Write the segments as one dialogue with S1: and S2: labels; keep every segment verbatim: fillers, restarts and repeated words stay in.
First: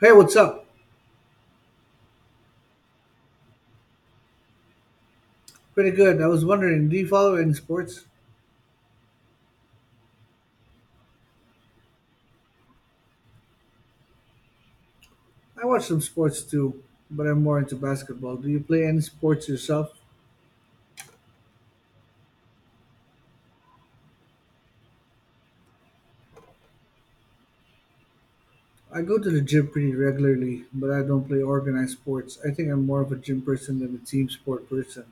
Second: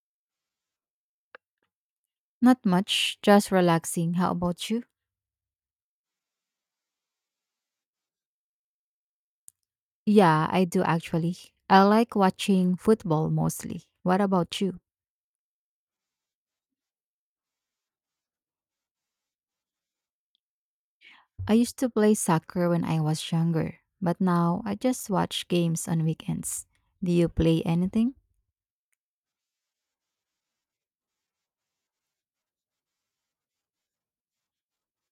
S1: Hey, what's up?
S2: Not much, just relaxing. How about you?
S1: Pretty good. I was wondering, do you follow any sports?
S2: Yeah, I do actually. I like watching football mostly. What about you?
S1: I watch some sports too, but I'm more into basketball. Do you play any sports yourself?
S2: I used to play soccer when I was younger, but now I just watch games on weekends. Do you play anything?
S1: I go to the gym pretty regularly, but I don't play organized sports. I think I'm more of a gym person than a team sport person.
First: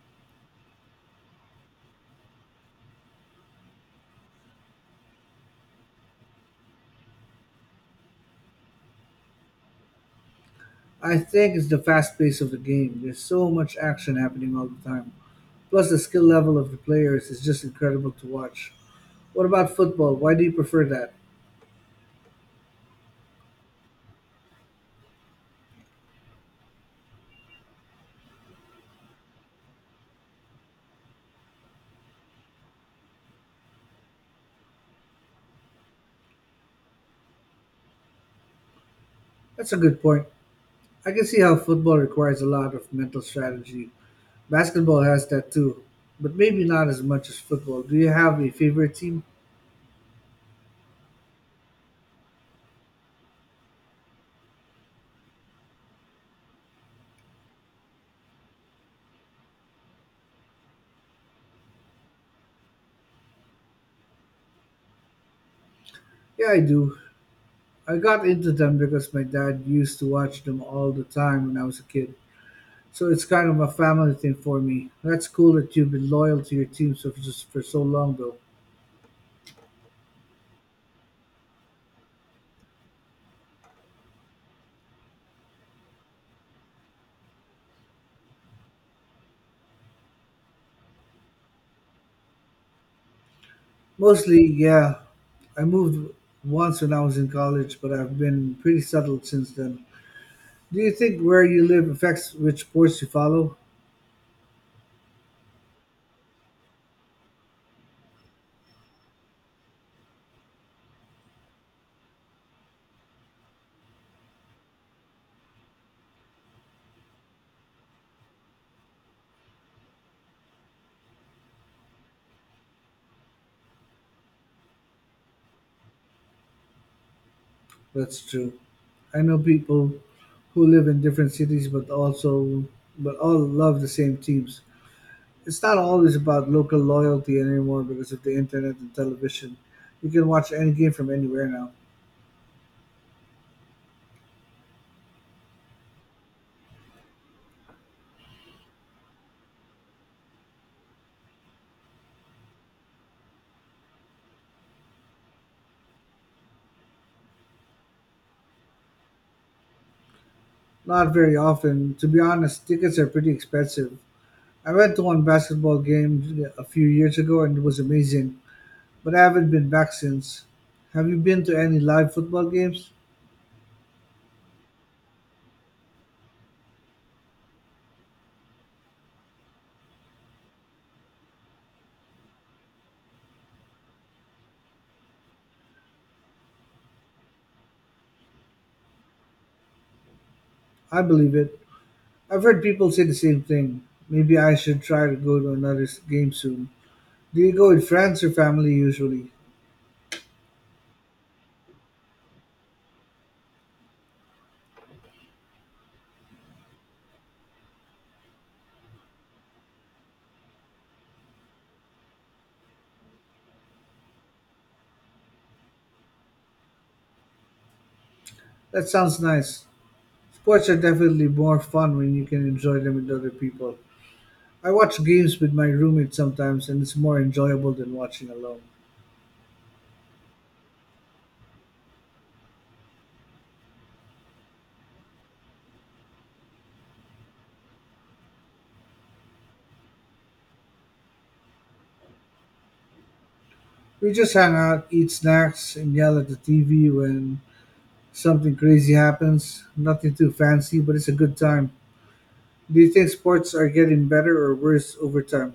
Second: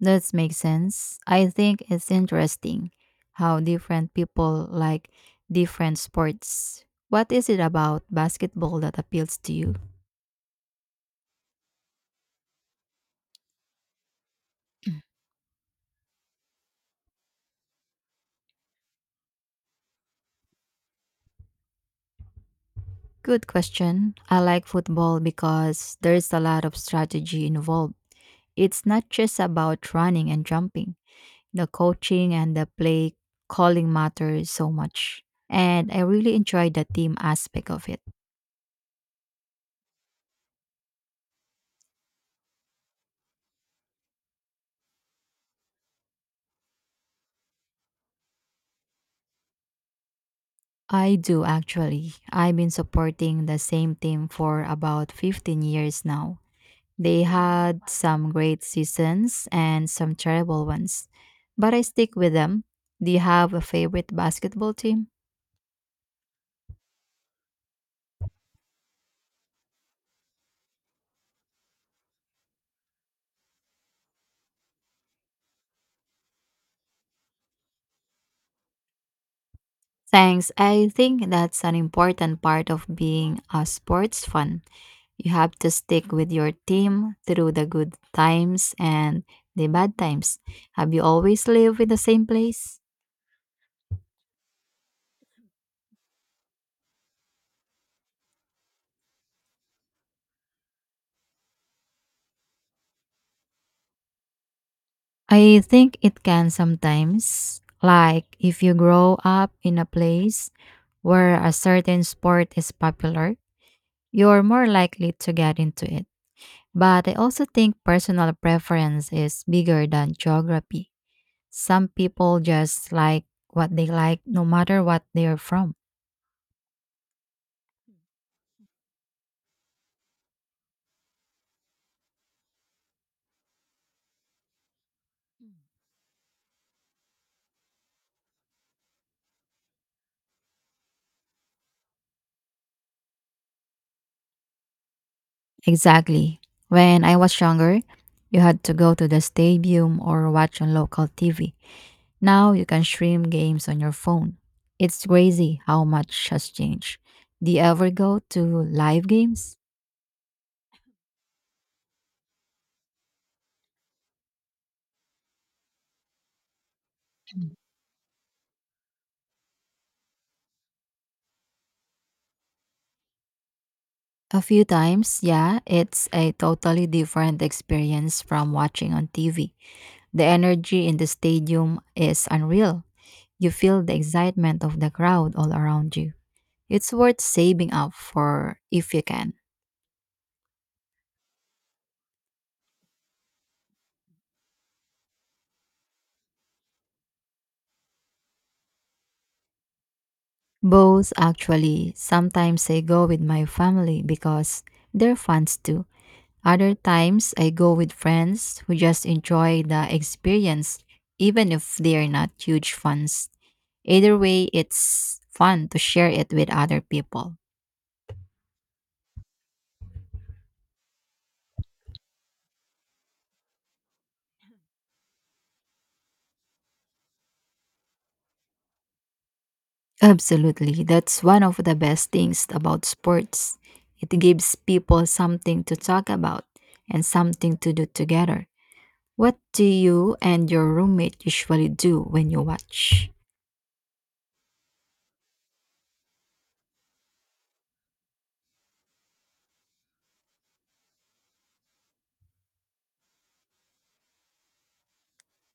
S2: That makes sense. I think it's interesting how different people like different sports. What is it about basketball that appeals to you?
S1: I think it's the fast pace of the game. There's so much action happening all the time. Plus, the skill level of the players is just incredible to watch. What about football? Why do you prefer that?
S2: Good question. I like football because there's a lot of strategy involved. It's not just about running and jumping. The coaching and the play calling matters so much. And I really enjoy the team aspect of it.
S1: That's a good point. I can see how football requires a lot of mental strategy. Basketball has that too, but maybe not as much as football. Do you have a favorite team?
S2: I do actually. I've been supporting the same team for about fifteen years now. They had some great seasons and some terrible ones, but I stick with them. Do you have a favorite basketball team?
S1: Yeah, I do. I got into them because my dad used to watch them all the time when I was a kid. So it's kind of a family thing for me. That's cool that you've been loyal to your team so just for so long though.
S2: Thanks. I think that's an important part of being a sports fan. You have to stick with your team through the good times and the bad times. Have you always lived in the same place?
S1: Mostly, yeah. I moved once when I was in college, but I've been pretty settled since then. Do you think where you live affects which sports you follow?
S2: I think it can sometimes. Like if you grow up in a place where a certain sport is popular, you're more likely to get into it. But I also think personal preference is bigger than geography. Some people just like what they like no matter what they are from.
S1: That's true. I know people who live in different cities but also but all love the same teams. It's not always about local loyalty anymore because of the internet and television. You can watch any game from anywhere now.
S2: Exactly. When I was younger, you had to go to the stadium or watch on local T V. Now you can stream games on your phone. It's crazy how much has changed. Do you ever go to live games?
S1: Not very often. To be honest, tickets are pretty expensive. I went to one basketball game a few years ago and it was amazing, but I haven't been back since. Have you been to any live football games?
S2: A few times, yeah, it's a totally different experience from watching on T V. The energy in the stadium is unreal. You feel the excitement of the crowd all around you. It's worth saving up for if you can.
S1: I believe it. I've heard people say the same thing. Maybe I should try to go to another s- game soon. Do you go with friends or family usually?
S2: Both actually. Sometimes I go with my family because they're fans too. Other times I go with friends who just enjoy the experience even if they are not huge fans. Either way, it's fun to share it with other people.
S1: That sounds nice. Sports are definitely more fun when you can enjoy them with other people. I watch games with my roommate sometimes, and it's more enjoyable than watching alone.
S2: Absolutely. That's one of the best things about sports. It gives people something to talk about and something to do together. What do you and your roommate usually do when you watch?
S1: We just hang out, eat snacks, and yell at the T V when something crazy happens. Nothing too fancy, but it's a good time. Do you think sports are getting better or worse over time?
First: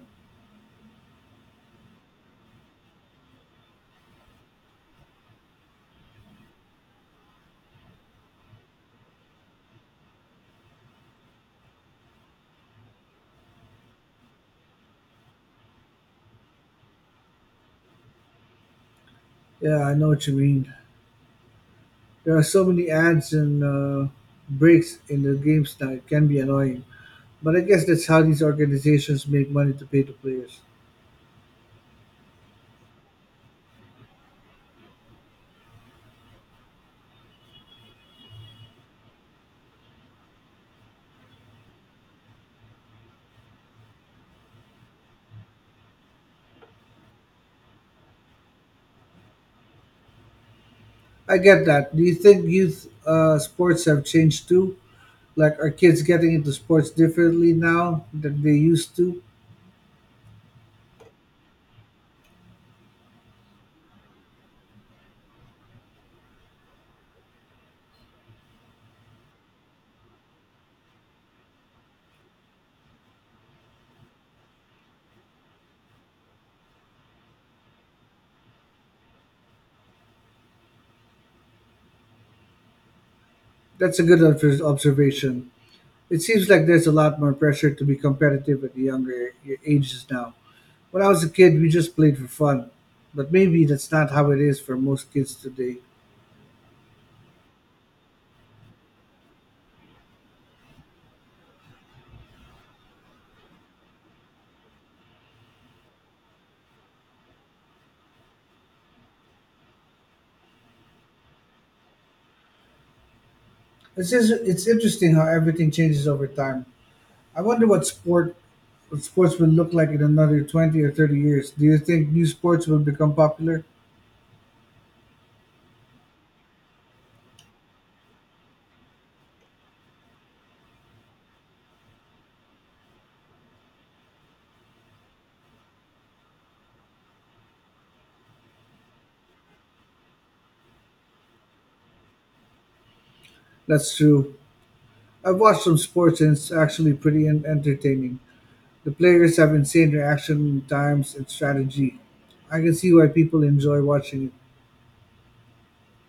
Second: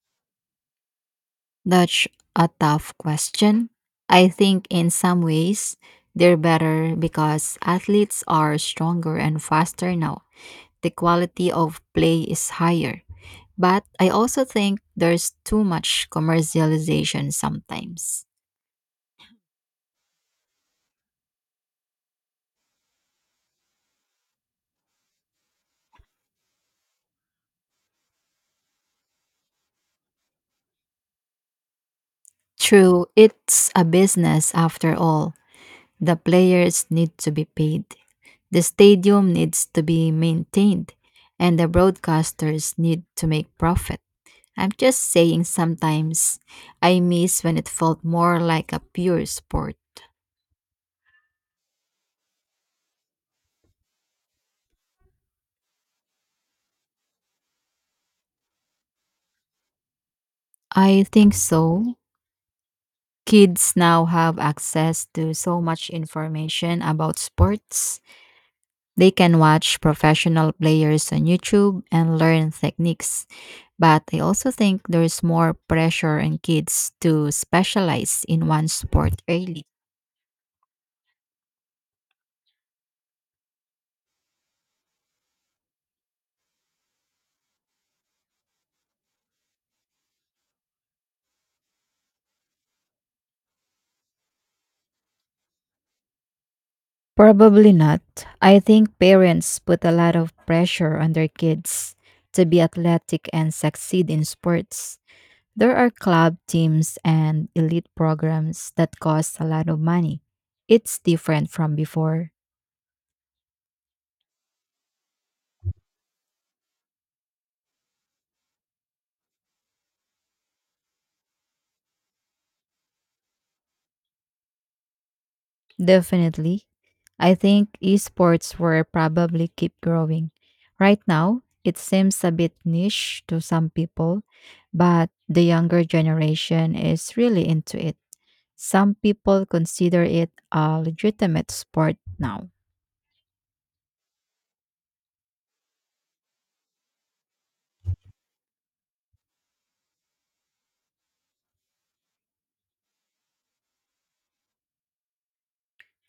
S2: That's a tough question. I think in some ways they're better because athletes are stronger and faster now. The quality of play is higher. But I also think there's too much commercialization sometimes.
S1: Yeah, I know what you mean. There are so many ads and uh, breaks in the games now; it can be annoying. But I guess that's how these organizations make money to pay the players.
S2: True, it's a business after all. The players need to be paid, the stadium needs to be maintained, and the broadcasters need to make profit. I'm just saying sometimes I miss when it felt more like a pure sport.
S1: I get that. Do you think youth uh, sports have changed too? Like, are kids getting into sports differently now than they used to?
S2: I think so. Kids now have access to so much information about sports. They can watch professional players on YouTube and learn techniques. But I also think there's more pressure on kids to specialize in one sport early.
S1: That's a good obs- observation. It seems like there's a lot more pressure to be competitive at the younger a- ages now. When I was a kid, we just played for fun. But maybe that's not how it is for most kids today.
S2: Probably not. I think parents put a lot of pressure on their kids to be athletic and succeed in sports. There are club teams and elite programs that cost a lot of money. It's different from before.
S1: It's just, it's interesting how everything changes over time. I wonder what sport what sports will look like in another twenty or thirty years. Do you think new sports will become popular?
S2: Definitely. I think esports will probably keep growing. Right now, it seems a bit niche to some people, but the younger generation is really into it. Some people consider it a legitimate sport now.
S1: That's true. I've watched some sports and it's actually pretty en- entertaining. The players have insane reaction times and strategy. I can see why people enjoy watching it.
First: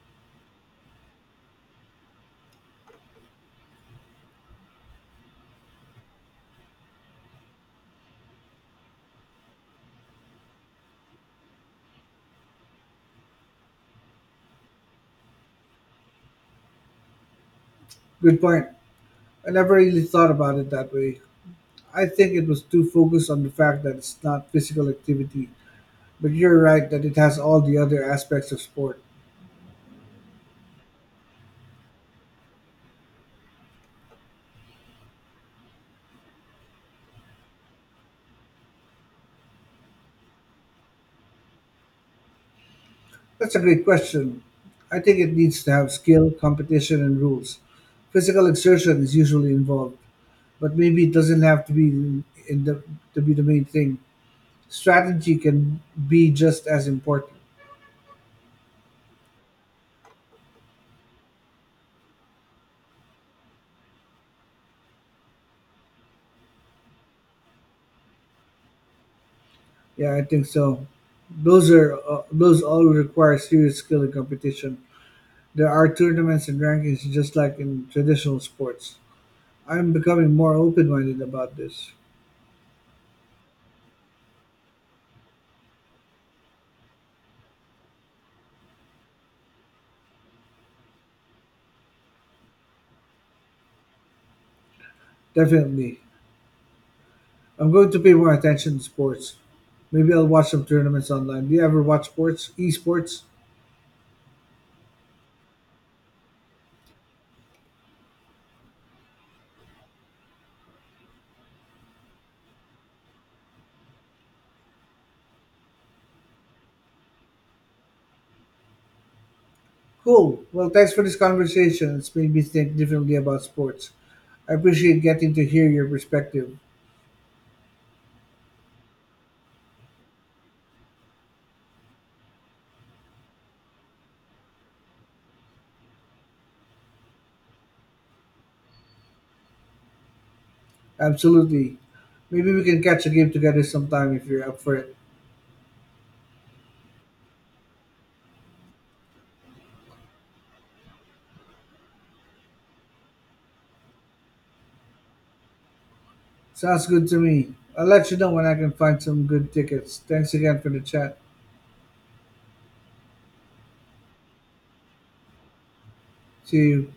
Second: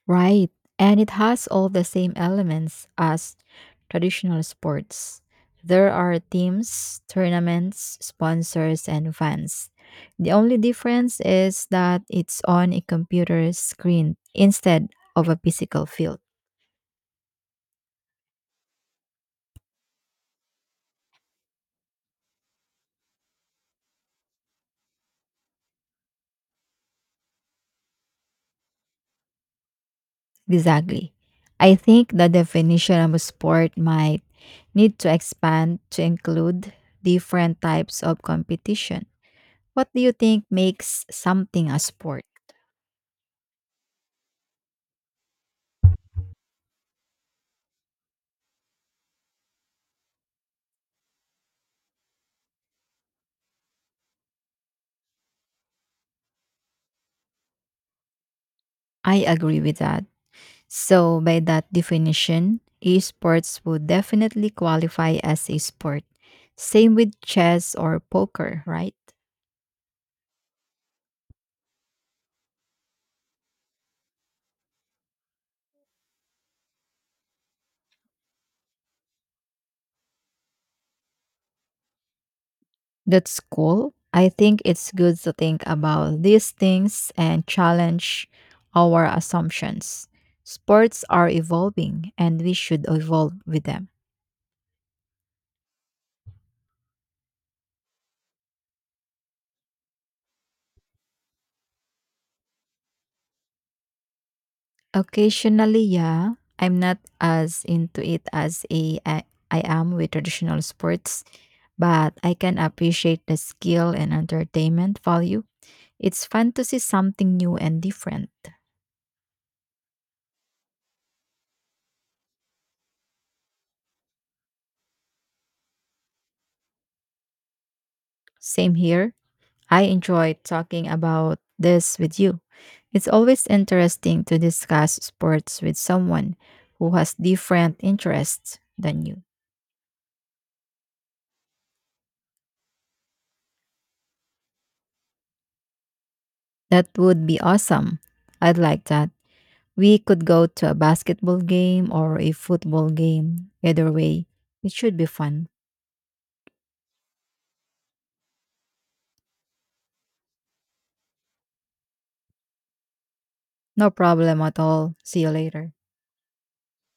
S2: Right. And it has all the same elements as traditional sports. There are teams, tournaments, sponsors, and fans. The only difference is that it's on a computer screen instead of a physical field.
S1: Good point. I never really thought about it that way. I think it was too focused on the fact that it's not physical activity, but you're right that it has all the other aspects of sport.
S2: Exactly. I think the definition of a sport might need to expand to include different types of competition. What do you think makes something a sport?
S1: That's a great question. I think it needs to have skill, competition, and rules. Physical exertion is usually involved, but maybe it doesn't have to be in, in the to be the main thing. Strategy can be just as important.
S2: I agree with that. So, by that definition, esports would definitely qualify as a sport. Same with chess or poker, right?
S1: Yeah, I think so. Those are uh, those all require serious skill and competition. There are tournaments and rankings just like in traditional sports. I'm becoming more open-minded about this.
S2: That's cool. I think it's good to think about these things and challenge our assumptions. Sports are evolving and we should evolve with them.
S1: Definitely. I'm going to pay more attention to sports. Maybe I'll watch some tournaments online. Do you ever watch sports? Esports?
S2: Occasionally, yeah. I'm not as into it as a, I, I am with traditional sports, but I can appreciate the skill and entertainment value. It's fun to see something new and different.
S1: Cool. Well, thanks for this conversation. It's made me think differently about sports. I appreciate getting to hear your perspective.
S2: Same here. I enjoy talking about this with you. It's always interesting to discuss sports with someone who has different interests than you.
S1: Absolutely. Maybe we can catch a game together sometime if you're up for it.
S2: That would be awesome. I'd like that. We could go to a basketball game or a football game. Either way, it should be fun.
S1: Sounds good to me. I'll let you know when I can find some good tickets. Thanks again for the chat.
S2: No problem at all. See you later.
S1: See you.